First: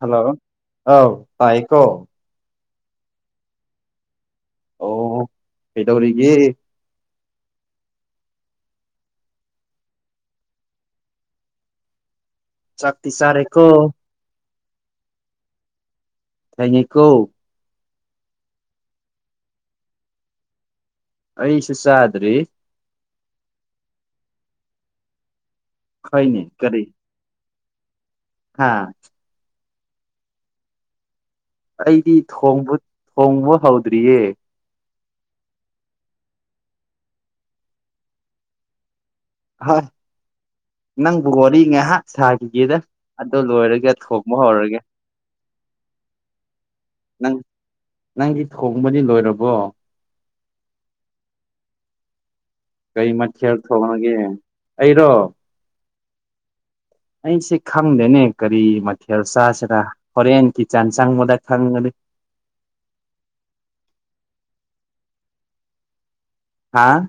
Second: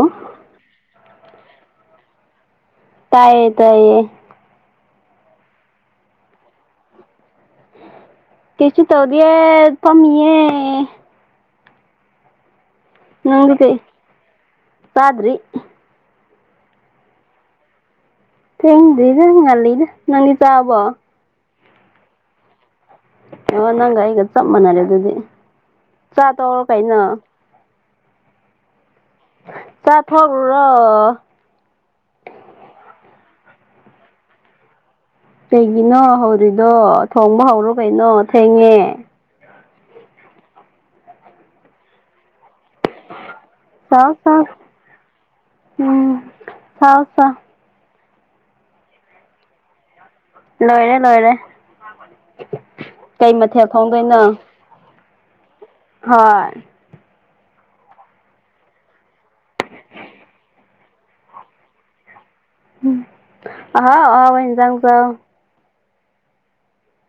hello ꯑꯥꯎ ꯇꯥꯏꯀꯣ ꯇꯥꯏꯌꯦ ꯇꯥꯏꯌꯦ ꯑꯣ ꯍꯩꯇꯧꯔꯤꯒ ꯀꯁꯨ ꯇꯧꯔꯤꯄ ꯃꯤ ꯆꯥꯛꯄꯤ ꯁꯥꯔꯦꯀ ꯇꯥꯗ꯭ꯔꯤ ꯊꯦꯡꯅꯤꯀꯣ ꯊꯦꯡꯗꯔꯤ ꯊꯪꯂꯤꯗ ꯅꯪ ꯆꯕ ꯑꯩ ꯁꯤ ꯆꯗ꯭ꯔꯤ ꯑꯣ ꯅꯪꯒ ꯑꯩꯒ ꯆꯞ ꯃꯥꯟꯅꯔꯦ ꯑꯗꯨꯗꯤ ꯆꯥ ꯍꯣꯏꯅꯦ ꯇꯧꯔ ꯀꯩꯅ ꯍꯥꯥ ꯆꯠ ꯍ꯭ꯔꯣ ꯑꯩꯗꯤ ꯊꯣꯡꯕ ꯍꯧꯗ꯭ꯔꯤꯌꯦ ꯀꯩꯒꯤꯅꯣ ꯍꯧꯔꯤꯗꯣ ꯊꯣꯡꯕ ꯍꯧꯔꯣ ꯀꯩꯅꯣ ꯊꯦꯡꯉꯦ ꯍꯣꯏ ꯅꯪ ꯕꯔꯤꯉꯍ ꯁꯥꯈꯤꯒꯦꯗ ꯑꯗꯨ ꯂꯣꯏꯔꯒꯦ ꯆꯥꯎ ꯊꯣꯡꯕ ꯆꯥꯎ ꯍꯧꯔꯒꯦ ꯎꯝ ꯐꯥꯎꯁ ꯅꯪ ꯅꯪꯒꯤ ꯊꯣꯡꯕꯗꯤ ꯂꯣꯏꯔꯕꯣ ꯂꯣꯏꯔꯦ ꯂꯣꯏꯔꯦ ꯀꯩ ꯃꯊꯦꯜ ꯊꯣꯡꯉꯒꯦ ꯑꯩꯔꯣ ꯍꯣꯏ ꯑꯩꯁꯦ ꯈꯪꯗꯦꯅꯦ ꯀꯔꯤ ꯃꯊꯦꯜ ꯆꯥꯁꯤꯅ ꯍꯣꯔꯦꯟ ꯀ ꯆꯥꯟ ꯆꯪꯕꯗ ꯈꯪꯉꯅꯤ ꯝ ꯑꯥꯎ ꯑꯥꯎ ꯏꯟꯖꯥꯡꯒ ꯍꯥꯥ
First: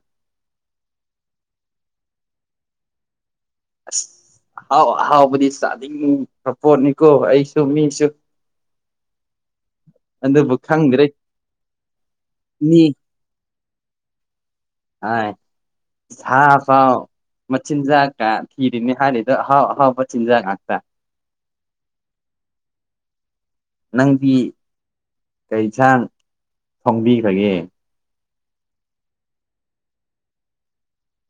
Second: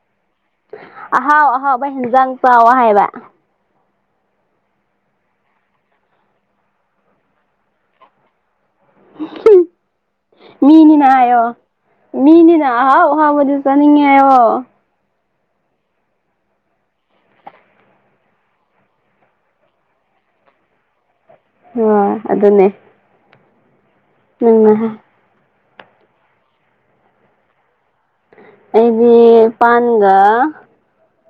ꯑꯍꯥꯎ ꯑꯍꯥꯎꯕ ꯍꯦꯟꯖꯥꯡ ꯆꯥꯎꯋ ꯍꯥꯏꯕ ꯑꯁ ꯍꯥꯎ ꯑꯍꯥꯎꯕꯨꯗꯤ ꯆꯗꯤ ꯐꯄꯣꯅꯤꯀꯣ ꯑꯩꯁꯨ ꯃꯤꯁꯨ ꯑꯗꯨꯕꯨ ꯈꯪꯗ꯭ꯔꯦ ꯃꯤꯅꯤꯅꯣ ꯃꯤꯅꯤꯅ ꯃꯤ ꯑꯣꯍ ꯃꯗꯨ ꯆꯅꯤꯡꯉꯣ ꯁꯥ ꯐꯥꯎ ꯃꯆꯤꯟꯖꯥꯛ ꯀ ꯊꯤꯔꯤꯅꯤ ꯍꯥꯏꯔꯤꯗꯣ ꯑꯍꯥꯎ ꯑꯍꯥꯎꯕ ꯆꯤꯟꯖꯥꯛ ꯍꯥꯏꯥꯛꯇ ꯑ ꯑꯗꯨꯗꯟꯅꯦ ꯅꯪꯅ ꯀꯩꯁꯥꯡ ꯐꯣꯡꯕꯤꯈ꯭ꯔꯒꯦ ꯑꯩꯗꯤ ꯄꯥꯟꯒ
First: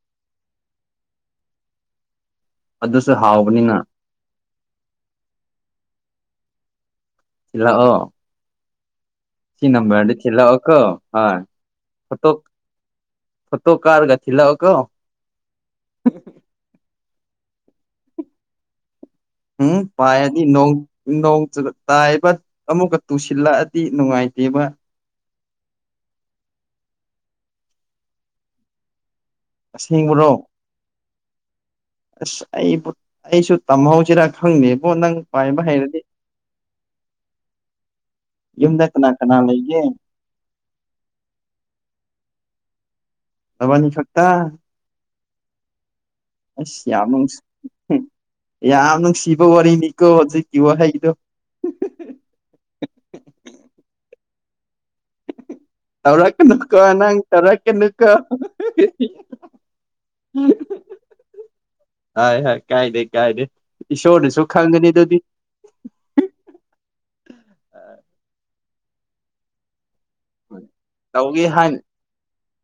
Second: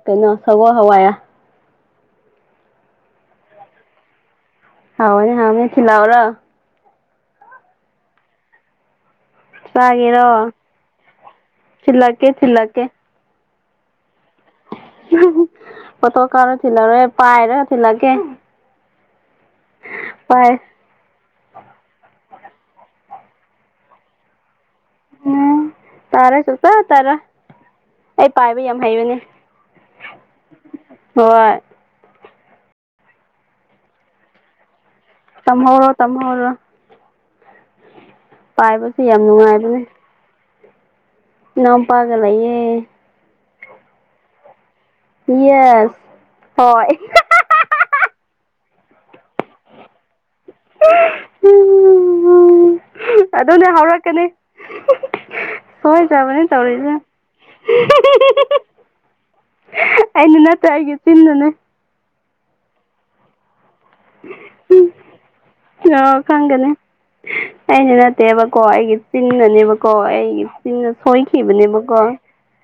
ꯀꯩꯅꯣ ꯁꯒꯣꯜ ꯍꯋꯥꯏꯔ ꯑꯗꯨꯁꯨ ꯍꯥꯎꯕꯅꯤꯅ ꯍꯥꯎꯅꯦ ꯃ ꯈꯂꯔ ꯏꯂꯑꯣ ꯁꯤ ꯆꯥꯒꯦꯔꯣ ꯅꯝꯕꯝꯕꯔꯗꯤꯂꯑꯣꯈꯣ ꯍ ꯊꯤꯜꯂꯛꯀꯦ ꯐꯣꯇꯣ ꯊꯤꯜꯂꯛꯀꯦ ꯐꯇꯣ ꯀꯥꯔꯒ ꯂ ꯐꯇꯀꯥ ꯔ ꯄꯥꯏꯔ ꯂꯒꯦ ꯎꯝ ꯄꯗꯤ ꯅꯧ ꯅꯧ ꯑꯗꯨꯒ ꯇꯥꯏꯕ ꯑꯃꯨꯛꯀ ꯇꯨꯁꯤꯜꯂꯛꯑꯗꯤ ꯅꯨꯡꯉꯥꯏꯇꯦꯕ ꯎꯝ ꯇꯥꯔ ꯆ ꯆꯥ ꯇꯥꯔꯥ ꯑꯩ ꯄꯥꯏꯕ ꯌꯥꯝ ꯍꯩꯕꯅꯦ ꯑꯁꯦꯡꯕꯔꯣ ꯍꯣꯏ ꯑꯁ ꯑꯩꯕꯨ ꯑꯩꯁꯨ ꯇꯝꯍꯧꯁꯤꯔꯥ ꯈꯪꯗꯦꯕꯣ ꯅꯪ ꯄꯥꯏꯕ ꯇꯝꯍꯧꯔꯣ ꯍꯩꯔꯗꯤ ꯇꯝꯍꯧꯔꯣ ꯌꯨꯝꯗ ꯄꯥꯏꯕꯁꯦ ꯀꯅꯥ ꯌꯥꯝ ꯀꯅꯥ ꯅꯨꯡꯉꯥꯏꯕꯅꯦ ꯂꯩꯒꯦ ꯅꯎ ꯄꯥꯒꯂꯌꯦꯦ ꯂꯕꯥꯅꯤ ꯁꯛꯇꯥ ꯌꯦꯁ ꯑꯁ ꯍꯣꯏ ꯌꯥꯝ ꯅꯨꯡꯁꯤ ꯌꯥꯝ ꯅꯨꯡꯁꯤꯕ ꯋꯥꯔꯤꯅꯤꯀꯣ ꯍꯧꯖꯤꯛ ꯑꯗꯨꯗꯅꯦ ꯍꯧꯔꯛꯀꯅꯦ [unintelligible] ꯇꯧꯔꯛ ꯀ ꯅꯨꯀꯣ ꯑꯅꯪ ꯇꯧꯔꯛ ꯀ ꯅꯨꯀ ꯑꯩꯅ ꯅꯠꯇ꯭ꯔ ꯑꯩꯒꯤ ꯆꯤꯟꯗꯨꯅꯦ ꯍꯥꯏ ꯍ ꯀꯥꯏꯗꯦ ꯀꯥꯏꯗꯦ ꯏꯁꯣꯔꯗꯁꯨ ꯈꯪꯒꯅꯤ ꯑꯗꯨꯗꯤ ꯑꯣ ꯈꯪꯒꯅꯤ ꯑꯩꯗꯤ ꯅꯠꯇꯦꯕꯀꯣ ꯑꯩꯒꯤ ꯄꯤꯡꯟꯅꯅꯦꯕ ꯀꯣ ꯑꯩꯒꯤ ꯏꯆꯅ ꯇꯧꯒꯦ ꯍꯥꯏꯅ ꯁꯣꯏꯈꯤꯕꯅꯦꯕꯀꯣ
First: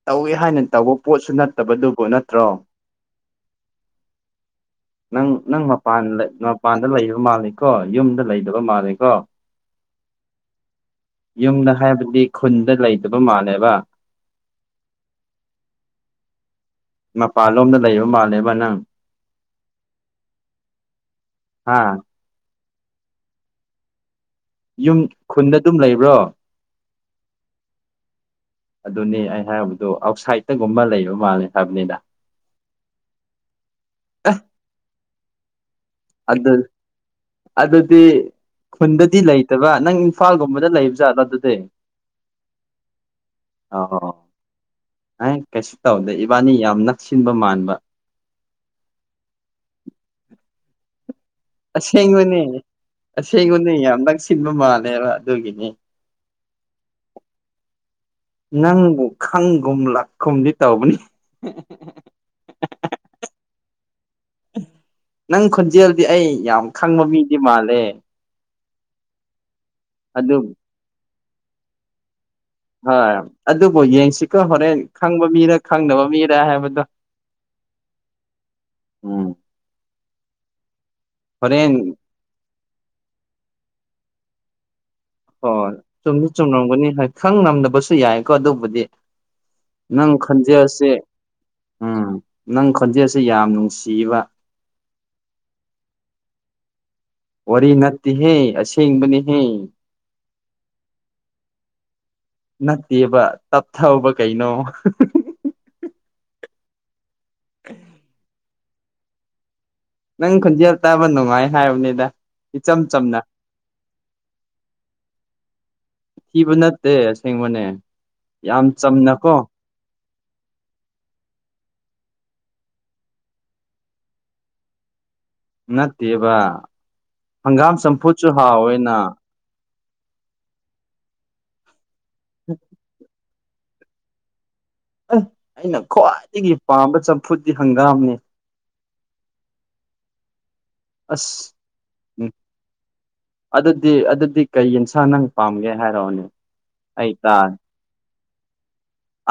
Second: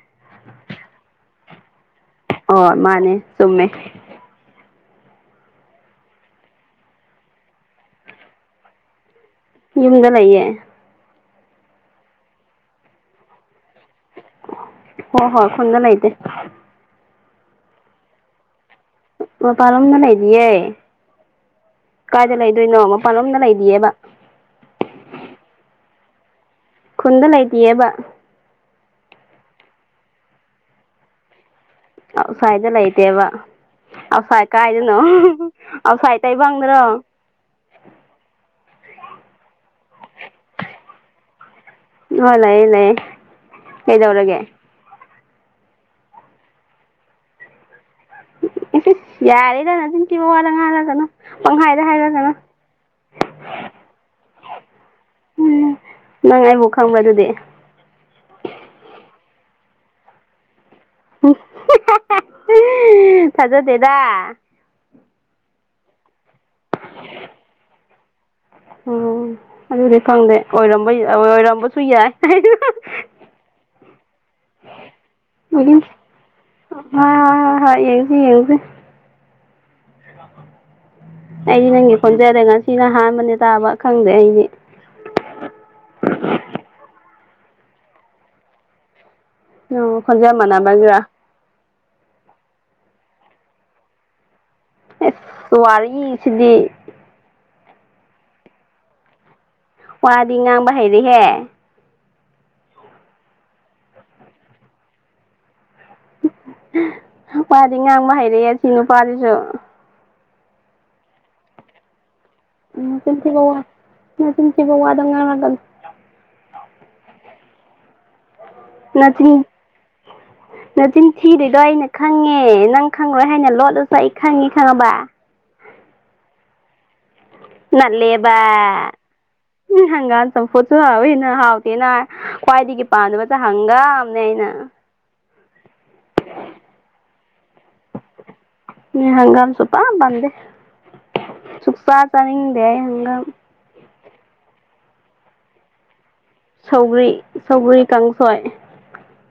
ꯇꯧꯒꯦ ꯍꯥꯏꯅ ꯇꯧꯕ ꯄꯣꯠꯁꯨ ꯅꯠꯇꯕꯗꯨꯕꯨ ꯅꯠꯇ꯭ꯔꯣ ꯍꯣꯏ ꯃꯥꯅꯦ ꯆꯨꯝꯃꯦ ꯅꯪ ꯅꯪ ꯃꯄꯥꯟ ꯃꯄꯥꯟꯗ ꯂꯩꯕ ꯃꯥꯜꯂꯦꯀꯣ ꯌꯨꯝꯗ ꯂꯩꯗꯕ ꯃꯥꯜꯂꯦꯀꯣ ꯌꯨꯝꯗ ꯂꯩꯌꯦ ꯌꯨꯝꯗ ꯍꯥꯏꯕꯗꯤ ꯈꯨꯟꯗ ꯂꯩꯇꯕ ꯃꯥꯜꯂꯦꯕ ꯍ ꯍꯣꯏ ꯈꯨꯟꯅ ꯂꯍꯤꯇꯦ ꯃꯄꯥꯟꯂꯣꯝꯗ ꯂꯩꯕ ꯃꯥꯜꯂꯦꯕ ꯅꯪ ꯃ ꯄꯔꯂꯝꯅ ꯂꯩꯅꯥꯕꯤꯌꯦ ꯑꯥ ꯀꯏꯅꯣ ꯃꯄꯥꯟꯂꯣꯝꯗ ꯂꯩꯔꯤꯑꯕ ꯌꯨꯝ ꯈꯨꯟꯗ ꯑꯗꯨꯝ ꯂꯩꯕ꯭ꯔꯣ ꯈꯨꯟꯗ ꯂꯩꯇꯌꯦꯕ ꯑꯗꯨꯅꯤ ꯑꯩ ꯍꯥꯏꯕꯗꯣ ꯑꯥꯎꯠꯁꯥꯏꯗꯠꯇꯒꯨꯝꯕ ꯂꯩꯕ ꯃꯥꯜꯂꯦ ꯍꯥꯏꯕꯅꯤꯗ ꯑꯁꯥꯏꯗ ꯂꯩꯇꯦꯕ ꯑꯦ ꯑꯁꯥꯏ ꯀꯥꯏꯗꯅꯣ ꯑꯥꯎꯠꯁꯥꯏꯠ ꯑꯗꯨ ꯇꯥꯏꯕꯪꯗꯔꯣ ꯑꯗꯨꯗꯤ ꯈꯨꯟꯗꯗꯤ ꯂꯩꯇꯕ ꯅꯪ ꯏꯝꯐꯥꯜꯒꯨꯝꯕꯗ ꯂꯩꯕ ꯖꯥꯠꯂꯥ ꯑꯗꯨꯗꯤ ꯑꯣ ꯂꯩ ꯂꯩ ꯀꯩꯗꯧꯔꯒꯦ ꯑꯦ ꯀꯩꯁꯨ ꯇꯧꯗꯦ ꯏꯕꯥꯅꯤ ꯌꯥꯝ ꯅꯛꯁꯤꯟꯕ ꯃꯥꯟꯕ ꯌꯥꯔꯗꯅꯖꯤꯤꯟꯇꯤ ꯍꯂꯪ ꯃꯥꯂꯒꯅꯣ ꯑꯁ ꯍꯦꯡ ꯃꯅꯦ ꯑꯁꯤꯁ ꯑꯩꯉꯣꯟꯗ ꯌꯥꯝ ꯅꯛꯁꯤꯟꯕ ꯃꯥꯜꯂꯦꯕ ꯑꯗꯨꯒꯤꯅꯤ ꯕꯨ ꯈꯪꯕ ꯑꯗꯨꯗꯦ ꯅꯪꯕꯨ ꯈꯪꯒꯨꯝ ꯂꯥꯛꯈꯨꯝꯗꯤ ꯇꯧꯕꯅꯤ ꯊꯖꯗꯦꯗ ꯏꯆꯦꯜꯗꯤ ꯑꯩ ꯌꯥꯝ ꯈꯪꯕ ꯃꯤꯗꯤ ꯃꯥꯜꯂꯦ ꯎꯝ ꯑꯗꯨꯗꯤ ꯐꯪꯗꯦ ꯑꯗꯨꯕꯨ ꯑꯣꯏꯔꯝꯕ ꯑꯣꯏꯔꯝꯕꯁꯨ ꯌꯥꯏ ꯍꯣꯏ ꯑꯗꯨꯕꯨ ꯌꯦꯡꯁꯤꯀꯣ ꯍꯣꯔꯦꯟ ꯈꯪꯕ ꯃꯤꯔ ꯈꯪꯅꯕ ꯃꯤꯔꯦ ꯍꯥꯏꯕꯗꯣ ꯍ ꯍ ꯌꯦꯡꯁꯤ ꯌꯦꯡꯉꯁꯤ ꯎꯝ ꯑꯩ ꯍꯣꯔꯦꯟ ꯅꯒ ꯈꯨꯖꯗ ꯉ ꯁꯤꯅ ꯑꯍꯥꯟꯕꯅꯦ ꯇꯥꯕ ꯈꯪꯗꯦ ꯑꯩꯗꯤ ꯍꯣꯏ ꯆꯨꯝꯗꯤ ꯆꯨꯝꯔꯝꯒꯅꯤ ꯍꯣꯏ ꯈꯪ ꯉꯝꯗꯕꯁꯨ ꯌꯥꯏꯀꯣ ꯑꯗꯨꯕꯨꯗꯤ ꯑꯣ ꯅꯪ ꯈꯣꯟꯖꯦꯜ ꯈꯟꯗꯦꯁꯦ ꯃꯥꯟꯅꯕꯒꯤꯔ ꯎꯝ ꯅꯪ ꯈꯗꯤꯦꯁꯦ ꯁ ꯌꯥꯝ ꯅꯨꯡꯁꯤꯕ ꯑꯦ ꯇ ꯋꯥꯔꯤ ꯁꯤꯗꯤ ꯋꯥꯔꯤ ꯅꯠꯇꯦꯍꯦ ꯑꯁꯦꯡꯕꯅꯤꯍꯦ ꯃꯥꯗꯤ ꯉꯥꯡꯕ ꯍꯩꯔꯍꯦ ꯅꯠꯇꯦꯕ ꯇꯞꯊꯧꯕ ꯀꯩꯅꯣ ꯄꯥꯗꯤ ꯉꯥꯡꯕ ꯍꯩꯔꯛꯑꯦ ꯁꯤ ꯅꯨꯄꯥꯗꯨꯁꯨ ꯅꯪ ꯈꯟꯖꯦꯜ ꯇꯥꯕ ꯅꯨꯡꯉꯥꯏ ꯍꯥꯏꯕꯅꯤꯗ ꯏꯆꯝ ꯎꯝ ꯆꯝꯅ ꯇꯁꯤ ꯀꯧꯋꯥ ꯅ ꯇꯁꯤ ꯀꯧꯋꯥꯗ ꯉꯒꯅꯣ ꯁꯦꯡ ꯑꯥꯁꯦꯡꯕꯅꯦ ꯅꯆꯤꯟ ꯅꯆꯤꯟ ꯊꯤꯔꯤꯗꯣ ꯑꯩꯅ ꯈꯪꯉꯦ ꯑꯦ ꯅꯪ ꯈꯪꯉ꯭ꯔꯣꯏ ꯍꯥꯏꯅ ꯂꯣꯠꯂꯁꯨ ꯑꯩ ꯈꯪꯉꯤ ꯈꯪꯉꯕ ꯅꯠꯇꯦꯕ ꯍꯪꯒꯥꯝ ꯆꯝꯐꯨꯠꯁꯨ ꯍꯥꯎꯋꯦꯅ ꯎ ꯍꯪꯒꯥꯥꯟ ꯆꯝꯐꯨꯠꯁꯨ ꯍꯥꯎꯋꯦꯅ ꯍꯥꯎꯇꯦꯅ ꯈ꯭ꯋꯥꯏꯗꯒꯤ ꯄꯥꯗꯕ ꯍꯪꯒꯥꯝꯅꯦꯏꯅ ꯑꯦ ꯑꯩꯅ ꯈ꯭ꯋꯥꯏꯗꯒꯤ ꯄꯥꯝꯕ ꯆꯝꯐꯨꯠꯇꯗꯤꯤ ꯍꯪꯒꯥꯝꯅꯤ ꯃꯤ ꯍꯒꯥꯝ ꯁꯨꯣꯄ ꯄꯗꯦ ꯑꯁ ꯁꯨꯛꯁꯥ ꯆꯅꯤꯡꯗꯦ ꯍꯪꯒꯥꯝ ꯗꯤ ꯑꯗꯨꯗꯤ ꯀꯩ ꯌꯦꯟꯁꯥꯡ ꯅꯪ ꯄꯥꯝꯒꯦ ꯍꯥꯏꯔꯛꯑꯣꯅꯦ ꯁꯧꯒ꯭ꯔꯤ ꯁꯧꯒ꯭ꯔꯤ ꯀꯥꯡꯁꯣꯏ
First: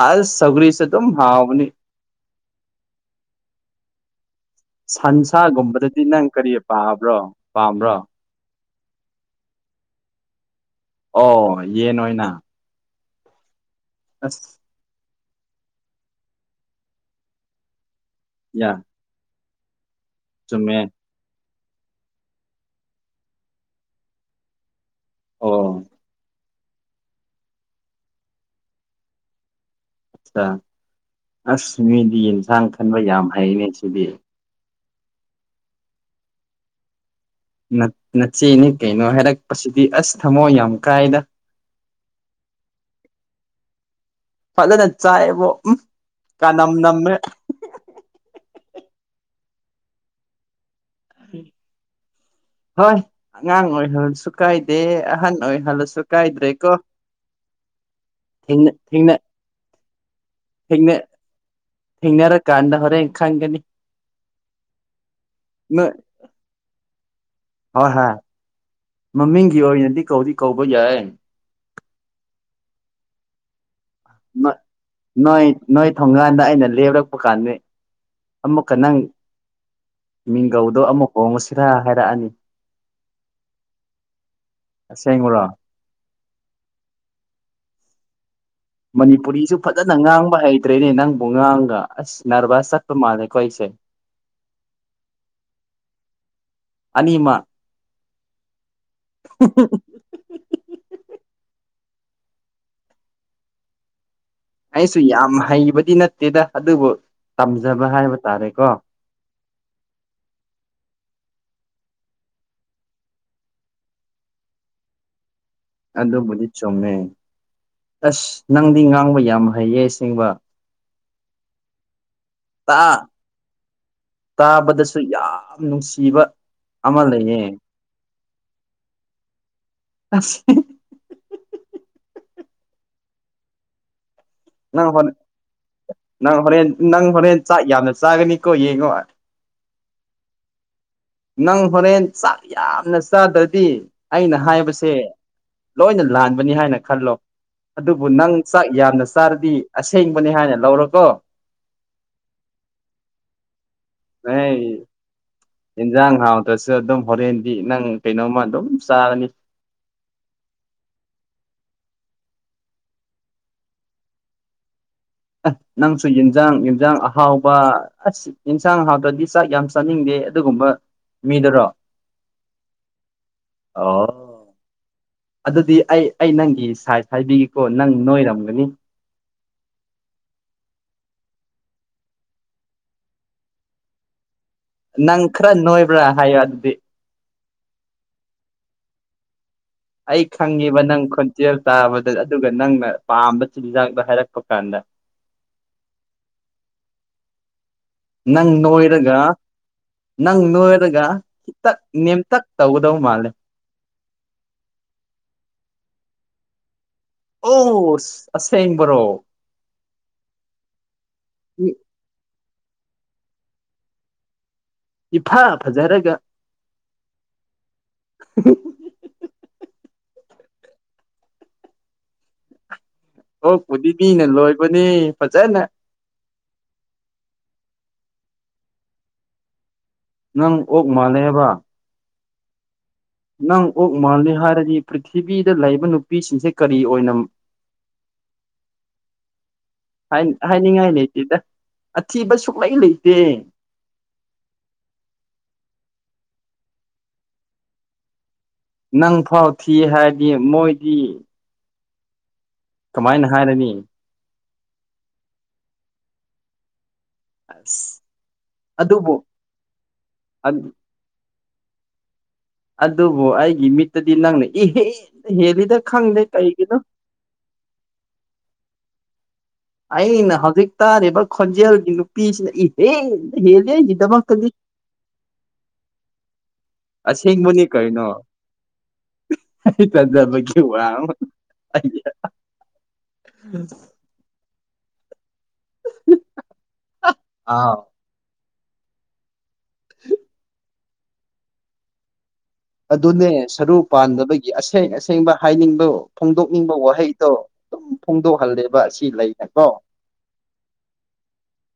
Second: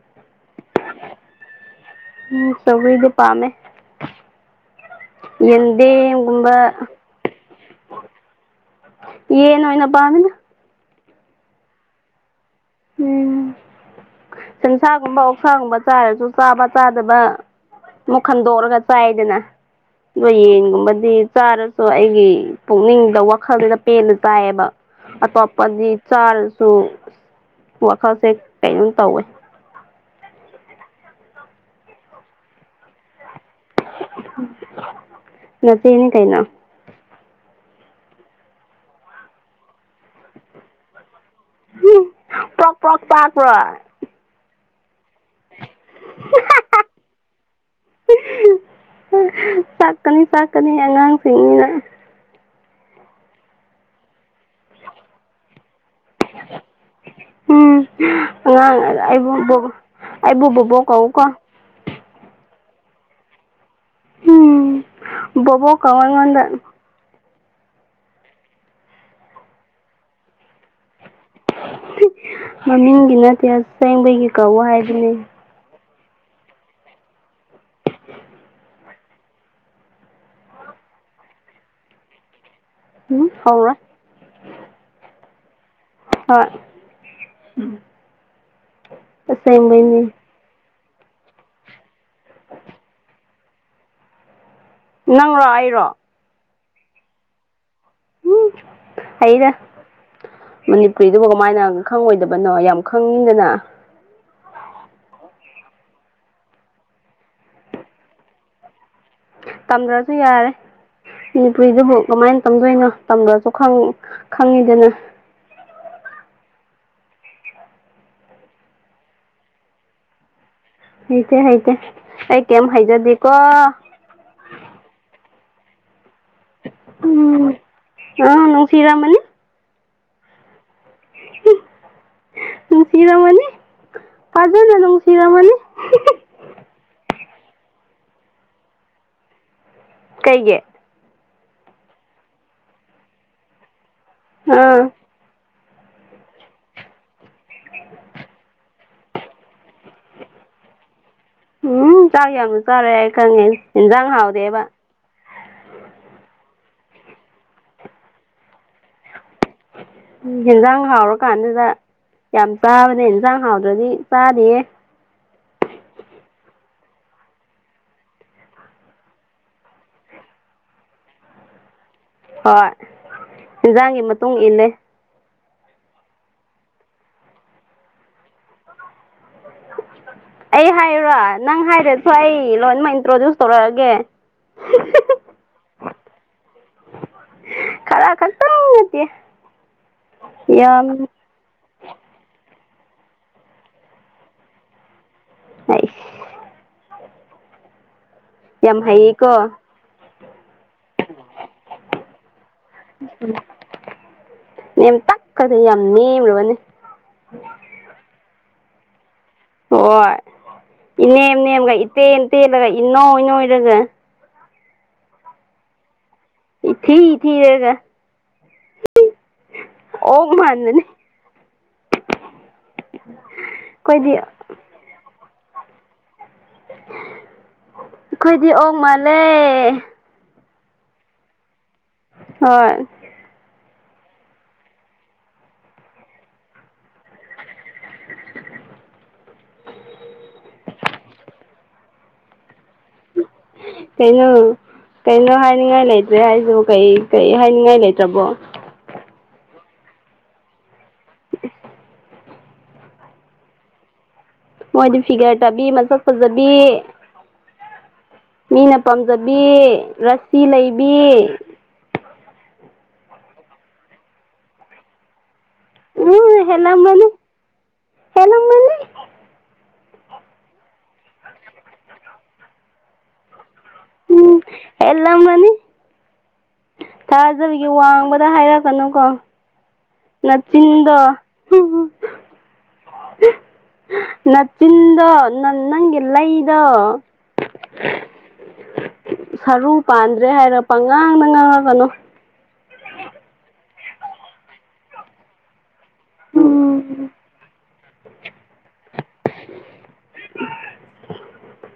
ꯑꯜ ꯁꯒꯔꯤꯁꯦ ꯇꯝ ꯍꯥꯥꯎꯅꯤ ꯎꯝ ꯁꯧ ꯏꯗꯨ ꯄꯥꯝꯃꯦ ꯁꯟꯁꯥꯒꯨꯝꯕꯗꯗꯤ ꯅꯪ ꯀꯔꯤ ꯌꯦꯟꯗꯦꯝꯒꯨꯝꯕ ꯄꯥꯕ꯭ꯔꯣ ꯄꯥꯝꯕ꯭ꯔꯣ ꯌꯦ ꯑꯣꯏꯅ ꯄꯥꯥꯡꯃꯤꯟꯅ ꯑꯣ ꯌꯦꯅ ꯑꯣꯏꯅ ꯎꯝ ꯑꯁ ꯁꯟꯁꯥꯒꯨꯝꯕ ꯁꯪꯕ ꯆꯥꯔꯁꯨ ꯆꯥꯕ ꯆꯥꯗꯕ ꯑꯃꯨꯛ ꯌꯥ ꯈꯟꯗꯣꯛꯑꯒ ꯆꯥꯏꯗꯅ ꯑꯗ ꯆꯨꯝꯃꯦ ꯌꯦꯟꯒꯨꯝꯕꯗꯤ ꯆꯥꯔꯁꯨ ꯑꯩꯒꯤ ꯄꯨꯛꯅꯤꯡꯗ ꯋꯥꯈꯜꯁꯤꯗ ꯄꯦꯟꯅ ꯆꯥꯏꯑꯕ ꯑ ꯑꯣ ꯄꯥꯞꯄꯗꯤ ꯆꯔꯁꯨꯨ ꯋꯥꯈꯜꯁꯦ ꯀꯩꯅꯣꯝ ꯇꯧꯋꯦ ꯑ ꯑꯁ ꯃꯤꯗꯤ ꯌꯦꯟꯁꯥꯡ ꯈꯟꯕ ꯌꯥꯝ ꯍꯩꯅꯦ ꯁꯤꯗꯤ ꯅꯆꯅꯤ ꯀꯥꯏꯅꯣ ꯅꯆꯦꯅꯦ ꯀꯩꯅꯣ ꯍꯥꯏꯔꯛꯄꯁꯤꯗꯤ ꯑꯁ ꯊꯝꯃꯣ ꯌꯥꯝ ꯀꯥꯏꯗ ꯎ ꯄ꯭ꯔꯣꯛ ꯄ꯭ꯔꯣꯛ ꯄ꯭ꯔꯥꯛ ꯄ꯭ꯔ ꯐꯖꯅ ꯆꯥꯏꯑꯕꯣ ꯀꯅꯝ ꯅꯝꯃꯦ ꯁꯀꯅꯤ ꯁꯀꯅꯤ ꯍꯣꯏ ꯑꯉꯥꯡ ꯑꯣꯏꯍꯜꯂꯁꯨ ꯀꯥꯏꯗꯦ ꯑꯍꯟ ꯑꯣꯏꯍꯜꯂꯁꯨ ꯀꯥꯏꯗ꯭ꯔꯦ ꯀꯣ ꯎꯝ ꯑꯉꯥꯡ ꯑꯩꯕꯨꯕ ꯑꯩꯕꯨ ꯕꯣꯕꯣꯛ ꯊꯦꯡꯅ ꯀꯧꯎꯀꯣ ꯊꯦꯡꯅꯔꯀꯥꯟꯗ ꯍꯣꯔꯦꯟ ꯈꯪꯒꯅꯤ ꯎꯝ ꯕ ꯅꯣꯏ ꯀꯋꯥꯏ ꯉꯣꯟꯗ ꯍꯣꯏ ꯍꯣꯏ ꯃꯃꯤꯡꯒꯤ ꯑꯣꯏꯅꯗꯤ ꯀꯧꯗꯤ ꯀꯧꯕ ꯌꯥꯏ ꯃꯃꯤꯡꯒꯤ ꯅꯠꯇꯦ ꯑꯁꯦꯡꯕꯩꯒꯤ ꯀ ꯍꯥꯏꯗꯨꯅꯦ ꯊꯧꯀꯥꯟꯗ ꯑꯩꯅ ꯂꯦꯞꯔꯛꯄ ꯀꯥꯟꯗ ꯑꯃꯨꯛꯀ ꯅꯪ ꯃꯤꯡꯒꯧꯗꯣ ꯑꯃꯨꯛ ꯍꯣꯡꯉꯨꯁꯤꯔꯥ ꯍꯥꯏꯔꯛꯑꯅꯤ ꯎꯝ ꯍꯥꯎ꯭ꯔ ꯑꯁꯦꯡꯕꯔꯣ ꯍꯣꯏ ꯎꯝ ꯃꯅꯤꯄꯨꯔꯤꯁꯨ ꯐꯖꯅ ꯉꯥꯡꯕ ꯍꯥꯏ ꯠꯇ꯭ꯔꯤꯅꯦ ꯅꯪꯕꯨ ꯉꯥꯡꯒ ꯑꯁ ꯅꯔꯚꯁ ꯆꯠꯄ ꯃꯥꯜꯂꯦꯀꯣ ꯑꯩꯁꯦ ꯅꯪꯔꯣ ꯑꯩꯔꯣ ꯑꯅꯤꯃꯥꯟ ꯎꯝ ꯑꯩꯅ ꯃꯅꯤꯄꯨꯔꯤꯗꯨꯕꯨ ꯀꯃꯥꯏꯅ ꯈꯪꯉꯣꯏꯗꯕꯅꯣ ꯌꯥꯝ ꯈꯪꯉꯤꯗꯅ ꯑꯩꯁꯨ ꯌꯥꯝ ꯍꯩꯕꯗꯤ ꯅꯠꯇꯦꯗ ꯑꯗꯨꯕꯨ ꯇꯝꯖꯕ ꯍꯥꯏꯕ ꯇꯥꯔꯦꯀꯣ ꯇꯝꯗ꯭ꯔꯁꯨ ꯌꯥꯔꯦ ꯃꯅꯤꯄꯨꯔꯤꯗꯕꯨ ꯀꯃꯥꯏꯅ ꯇꯝꯗꯣꯏꯅꯣ ꯇꯝꯕꯁꯨ ꯈꯪꯉꯤꯗꯅ ꯑꯗꯨꯗ ꯃꯗꯤ ꯆꯣꯃꯦ ꯑꯁ ꯅꯪꯗꯤ ꯉꯥꯡꯕ ꯌꯥꯝ ꯍꯩꯌꯦ ꯆꯦꯡꯕ ꯍꯇꯦ ꯍꯩꯇꯦ ꯑꯩ ꯀꯩꯝ ꯇꯥ ꯍꯥꯏꯩꯖꯗꯦꯀꯣ ꯇꯥꯕꯗꯁꯨ ꯌꯥꯝ ꯅꯨꯡꯁꯤꯕ ꯑꯃ ꯂꯩꯌꯦ ꯎꯅꯅꯨꯡ ꯁꯤꯔꯃꯅꯤ ꯑꯁꯦ ꯁꯤꯔꯃꯅꯤ ꯄꯖꯅꯦ ꯅꯪ ꯑꯗꯨ ꯍꯣꯔꯦꯟ ꯁꯤꯔꯃꯅꯤ ꯅꯪ ꯍꯣꯔꯦꯟ ꯅꯪ ꯍꯣꯔꯦꯟ ꯆꯥꯛ ꯌꯥꯝꯅ ꯆꯥꯒꯅꯤꯀꯣ ꯌꯦꯡꯉꯣ ꯀꯩꯒꯦ ꯅꯪ ꯍꯣꯔꯦꯟ ꯆꯥꯛ ꯌꯥꯝꯅ ꯆꯥꯗ꯭ꯔꯗꯤ ꯑꯩꯅ ꯑꯥ ꯍꯥꯏꯕꯁꯦ ꯂꯣꯏꯅ ꯂꯥꯟꯕꯅꯤ ꯍꯥꯏꯅ ꯈꯜꯂꯣ ꯑꯗꯨꯕꯨ ꯅꯪ ꯆꯥꯛ ꯌꯥꯝꯅ ꯆꯥꯔꯗꯤ ꯑꯁꯦꯡꯕꯅꯤ ꯍꯥꯏꯅ ꯂꯧꯔꯣꯀꯣ ꯎꯝ ꯆꯥꯛ ꯌꯥꯝꯅ ꯆꯥꯔꯦ ꯑꯩ ꯈꯪꯉꯦ ꯏꯟꯖꯥꯡ ꯍꯥꯎꯗꯦꯕ ꯌꯦꯟꯖꯥꯡ ꯍꯥꯎꯗ꯭ꯔꯁꯨ ꯑꯗꯨꯝ ꯍꯣꯔꯦꯟꯗꯤ ꯅꯪ ꯀꯩꯅꯣꯝꯃ ꯑꯗꯨꯝ ꯆꯥꯔꯅꯤ ꯎ ꯌꯦꯟꯖꯥꯡ ꯍꯥꯎꯔꯀꯥꯟꯗꯨꯗ ꯌꯥꯝ ꯆꯥꯕꯅꯦ ꯏꯟꯁꯥꯡ ꯍꯥꯎꯗ꯭ꯔꯗꯤ ꯆꯥꯗꯌꯦ ꯑ ꯅꯪꯁꯨ ꯌꯦꯟꯁꯥꯡ ꯌꯦꯟꯁꯥꯡ ꯑꯍꯥꯎꯕ ꯑꯁ ꯌꯦꯟꯁꯥꯡ ꯑꯍꯥꯎꯗ꯭ꯔꯗꯤ ꯆꯥꯛ ꯌꯥꯝ ꯆꯥꯅꯤꯡꯗꯦ ꯑꯗꯨꯒꯨꯝꯕ ꯃꯤꯗꯨꯔꯣ ꯍꯣꯏ ꯏꯟꯖꯥꯡꯒꯤ ꯃꯇꯨꯡ ꯏꯜꯂꯦ ꯑꯗꯨꯗꯤ ꯑꯩ ꯑꯩ ꯅꯪꯒꯤ ꯁꯥꯏꯖ ꯍꯥꯏꯕꯤꯒꯦꯀꯣ ꯅꯪ ꯅꯣꯏꯔꯝꯒꯅꯤ [unintelligible] ꯑꯩ ꯍꯥꯏꯔꯣ ꯅꯪ ꯍꯥꯏꯔ ꯊ ꯑꯩ ꯂꯣꯟꯃꯛ ꯏꯟꯇ꯭ꯔꯣꯗ꯭ꯨꯁ ꯇꯧꯔꯛꯑꯒꯦ ꯅꯪ ꯈꯔ ꯅꯣꯏꯕ꯭ꯔꯥ ꯍꯥꯏꯌꯣ ꯑꯗꯨꯗꯤ ꯈꯔ ꯀꯁꯗꯤ ꯑꯩ ꯈꯪꯉꯤꯕ ꯅꯪ ꯈꯣꯟꯇꯦꯜ ꯇꯥꯕꯗ ꯑꯗꯨꯒ ꯅꯪꯅ ꯄꯥꯝꯕ ꯆꯤꯟꯖꯥꯛꯗꯣ ꯍꯥꯏꯔꯛꯄ ꯀꯥꯟꯗ ꯑ ꯅꯪ ꯅꯣꯏꯔꯒ ꯅꯪ ꯅꯣꯏꯔꯒ ꯍꯇꯛ ꯅꯦꯝꯇꯛ ꯇꯧꯒꯗꯧ ꯃꯥꯜꯂꯦ ꯅ ꯇꯛꯀꯗꯤ ꯌꯥꯝ ꯅꯦꯝꯂꯨꯕꯅꯤ ꯑꯣ ꯑꯁꯦꯡ ꯔꯣ ꯍꯣꯏ ꯏꯅꯦꯝ ꯅꯦꯝꯒ ꯏꯇꯦꯟ ꯇꯦꯜꯂꯒ ꯏꯅꯧ ꯅꯣꯏꯔꯒ ꯏꯐ ꯐꯖꯔꯒ ꯏ ꯊ ꯏ ꯊꯤ ꯔꯒ ꯑꯣ ꯃꯥꯟꯗꯅꯤ ꯑꯣ ꯀꯨꯗꯤꯗꯤ ꯂꯣꯏꯕꯨꯅꯤ ꯐꯖꯅꯦ ꯑꯩꯈꯣꯏꯗꯤ ꯑꯣꯛ ꯃꯥꯜꯂꯦ ꯅꯪ ꯑꯣꯛ ꯃꯥꯜꯂꯦꯕ ꯍꯣꯏ ꯅꯪ ꯑꯣꯛ ꯃꯥꯜꯂꯤ ꯍꯥꯏꯔꯗꯤ ꯄ꯭ꯔꯤꯊꯤꯕꯤꯗ ꯂꯩꯕ ꯅꯨꯄꯤꯁꯤꯡꯁꯦ ꯀꯔꯤ ꯑꯣꯏꯅ [unintelligible] ꯍꯥꯏꯅꯤꯡꯉꯥꯏ ꯂꯩꯇꯦꯗ ꯑꯊꯤꯕ ꯁꯨꯛꯂꯩ ꯂꯩꯇꯦ ꯀꯩꯅꯩꯅꯣ ꯀꯩꯅꯣ ꯍꯥꯏꯅꯤꯡꯉꯥꯏ ꯂꯩꯇ꯭ꯔꯦ ꯑꯩꯁꯨ ꯀꯩ ꯀꯔꯤ ꯍꯥꯏꯅꯤꯡꯉꯥꯏ ꯂꯩꯇ꯭ꯔꯕꯣ ꯅꯪ ꯐꯥꯎ ꯊꯤ ꯍꯥꯏꯔꯗꯤ ꯃꯣꯏꯗꯤ ꯀꯃꯥꯏꯅ ꯍꯥꯏꯔꯅꯤ ꯃꯣꯏꯗꯤ ꯐꯤꯒꯔ ꯇꯥꯕꯤ ꯃꯁꯛ ꯐꯖꯕꯤ ꯑꯁ ꯃꯤꯅ ꯑꯗꯨꯕꯨ ꯄꯥꯝꯖꯕꯤ ꯔꯁꯤ ꯂꯩꯕꯤ ꯑꯗꯨꯕꯨ ꯑꯩꯒꯤ ꯃꯤꯠꯇꯗꯤ ꯅꯪꯅ ꯏ ꯍꯦꯜꯂꯤꯗ ꯈꯥꯡꯒ ꯂꯩ ꯎꯝ ꯀꯥꯏꯒꯤ ꯅ ꯍꯦꯜꯂꯝꯃꯅꯤ ꯍꯦꯜꯂꯝꯃꯅꯤ ꯑꯩꯅ ꯍꯧꯖꯤꯛ ꯇꯥꯔꯤꯕ ꯈꯣꯟꯖꯦꯜꯒꯤ ꯅꯨꯄꯤꯁꯤꯅ ꯏꯍꯦ ꯂꯩ ꯗ ꯃ ꯎꯝ ꯀꯗꯤ ꯍꯦꯜꯂꯝꯃꯅꯤ ꯊꯥꯖꯕꯤꯒꯤ ꯋꯥꯡꯕꯗ ꯍꯥꯏꯔꯛꯀꯅꯨꯀꯣ ꯑꯩ ꯇꯟꯖꯕꯒꯤ ꯋꯥ ꯑꯃ ꯅꯅꯥꯆꯤꯡꯗ ꯆꯤꯟꯗꯣ ꯅꯪ ꯅꯪꯒꯤ ꯂꯩꯗꯣ ꯑꯥꯎ ꯁꯔꯨ ꯄꯥꯟꯗ꯭ꯔꯦ ꯍꯥꯏꯔ ꯄꯉꯥꯡꯅ ꯉꯥꯡꯉꯒꯅꯨ ꯑꯗꯨꯅꯦ ꯁꯔꯨ ꯄꯥꯟꯗꯕꯒꯤ ꯑꯁꯦꯡ ꯑꯁꯦꯡꯕ ꯍꯥꯏꯅꯤꯡꯕ ꯐꯣꯡꯗꯣꯛꯅꯤꯡꯕ ꯋꯥꯍꯩꯗꯣ ꯑꯗꯨꯝ ꯐꯣꯡꯗꯣꯛꯍꯜꯂꯦꯕ ꯑꯁꯤ ꯂꯩꯅꯦꯀꯣ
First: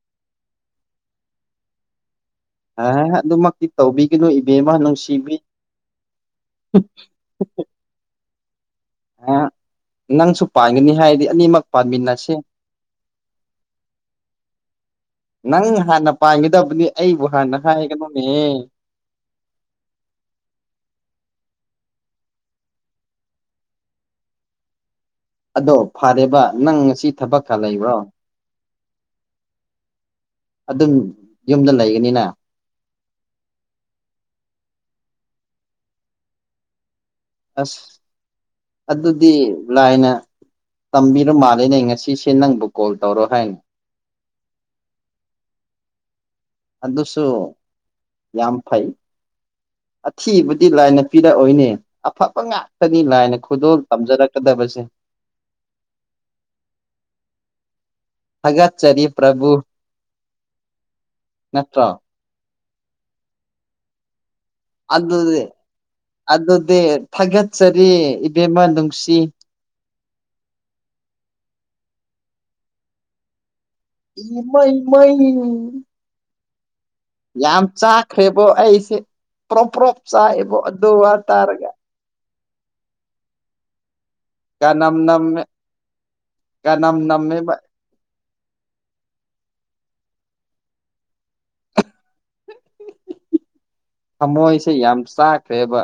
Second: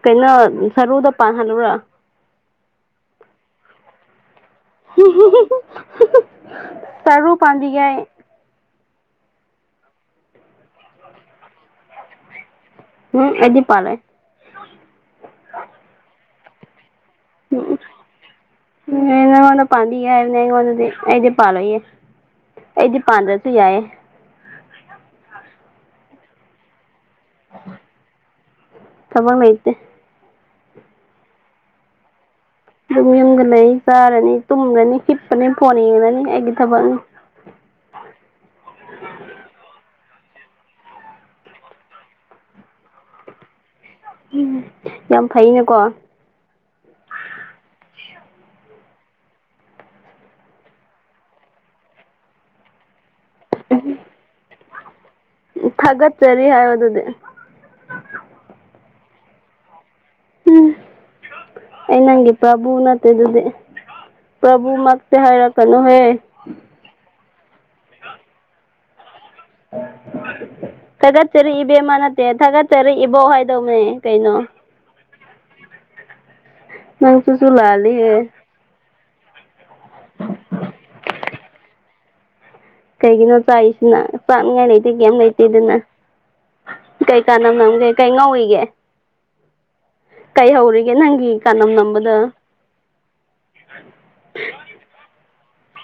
ꯀꯩꯅꯣ ꯁꯔꯨꯗ ꯄꯥꯟꯍꯜꯂꯨꯔ ꯑꯗꯨꯃꯛꯇꯤ ꯇꯧꯕꯤꯒꯅꯨ ꯃ ꯅꯅꯨꯡꯁꯤꯕꯤ ꯁꯔꯨ ꯄꯥꯟꯕꯤꯒꯦ ꯑꯩ ꯑ ꯅꯪꯁꯨ ꯄꯥꯟꯒꯅꯤ ꯍꯥꯏꯔꯗꯤ ꯑꯅꯤꯃꯛ ꯄꯥꯟꯃꯤꯟꯅꯁꯦ ꯎꯝ ꯑꯦꯗꯤ ꯄꯔꯦ ꯄꯥꯡꯉꯤꯗꯕꯅꯤ ꯎꯝꯅ ꯋꯥꯅ ꯄꯥꯗ ꯍꯥꯏꯅ ꯋꯥꯅꯗꯤ ꯑꯩꯗꯤ ꯄꯥꯜꯂꯣꯏꯌꯦ ꯑꯩꯗꯤ ꯄꯥꯟꯗ꯭ꯔꯁꯨ ꯌꯥꯏꯌꯦ ꯑꯗꯣ ꯐꯔꯦꯕ ꯅꯪ ꯉꯁꯤ ꯊꯕꯛ ꯈꯔ ꯂꯩꯕ꯭ꯔꯣ ꯊꯃꯥꯡ ꯂꯩꯇꯦ ꯑꯗꯨꯝ ꯌꯨꯝꯗ ꯂꯩꯒꯅꯤꯅ ꯑꯗꯨꯝ ꯌꯨꯝꯒ ꯂꯩ ꯆꯥꯔꯅꯤ ꯇꯨꯝꯂꯅꯤ ꯀꯤꯞꯄꯅꯤ ꯐꯣꯟ ꯌꯦꯡꯉꯅꯤ ꯑꯩꯒꯤ ꯊꯕꯛꯅꯤ ꯑꯁ ꯑꯗꯨꯗꯤ ꯂꯥꯏꯅ ꯇꯝꯕꯤꯔꯣ ꯃꯥꯜꯂꯦꯅꯦ ꯉꯁꯤꯁꯦ ꯅꯪꯕꯨ ꯀꯣꯜ ꯇꯧꯔꯣ ꯍꯥꯏꯅ ꯎꯝ ꯌꯥꯝ ꯐꯩꯅꯦꯀꯣ ꯑꯗꯨꯁꯨ ꯌꯥꯝ ꯐꯩ ꯑꯊꯤꯕꯗꯤ ꯂꯥꯏꯅ ꯄꯤꯔꯛꯑꯣꯏꯅꯦ ꯑꯐꯕ ꯉꯥꯛꯇꯅꯤ ꯂꯥꯏꯅ ꯈꯨꯗꯣꯜ ꯇꯝꯖꯔꯛꯀꯗꯕꯁꯦ ꯊꯥꯒꯠꯆꯔꯤ ꯍꯥꯏ ꯑꯗꯨꯗꯤ ꯐꯒꯠꯆꯔꯤ ꯄ꯭ꯔꯚꯨ ꯅꯠꯇ꯭ꯔꯣ ꯄꯕꯨꯅꯠꯇ ꯑꯗꯨꯗꯤ ꯄ꯭ꯔꯚꯨꯃꯛꯇꯤ ꯑꯗꯨꯗꯤ ꯍꯥꯏꯔꯛꯀꯅꯨꯍꯦ ꯑꯗꯨꯗꯤꯦ ꯊꯒꯠ ꯁꯔꯤ ꯏꯕꯦꯝꯃ ꯅꯨꯡꯁꯤ ꯊꯒꯠꯆꯔꯤ ꯏꯕꯦꯝ ꯃꯥ ꯅꯠꯇꯦ ꯊꯒꯠꯆꯔꯤ ꯏꯕꯣ ꯍꯥꯏ ꯏꯃꯩ ꯃꯩ ꯅꯪꯁꯤꯁꯨ ꯌꯥꯝ ꯂꯥꯜꯂꯤꯍꯦ ꯆꯥꯈ꯭ꯔꯦꯕꯣ ꯑꯩꯁꯦ ꯄꯣꯄ꯭ꯔꯞ ꯆꯥꯏꯕ ꯑꯗꯨ ꯋꯥ ꯇꯔꯒ ꯀꯩꯒꯤꯅ ꯆꯥꯏꯁꯤꯅꯥ ꯆꯥꯛꯅꯤꯡꯉꯥꯏ ꯂꯩꯇꯦ ꯀꯅꯝ ꯀꯩꯝ ꯅꯝꯃꯦ ꯂꯩꯇꯦꯗꯅ ꯀꯅꯝ ꯀꯩ ꯀꯥꯟꯅ ꯅꯝꯃꯦꯕ ꯅꯒꯦ ꯀꯩ ꯉꯧꯏꯒꯦ ꯀꯩ ꯍꯧꯔꯤꯒꯦ ꯅꯪꯒꯤ ꯀꯅꯝ ꯅꯝꯕꯗ ꯊꯃꯣꯏꯁꯦ ꯌꯥꯝ ꯆꯥꯈ꯭ꯔꯦꯕ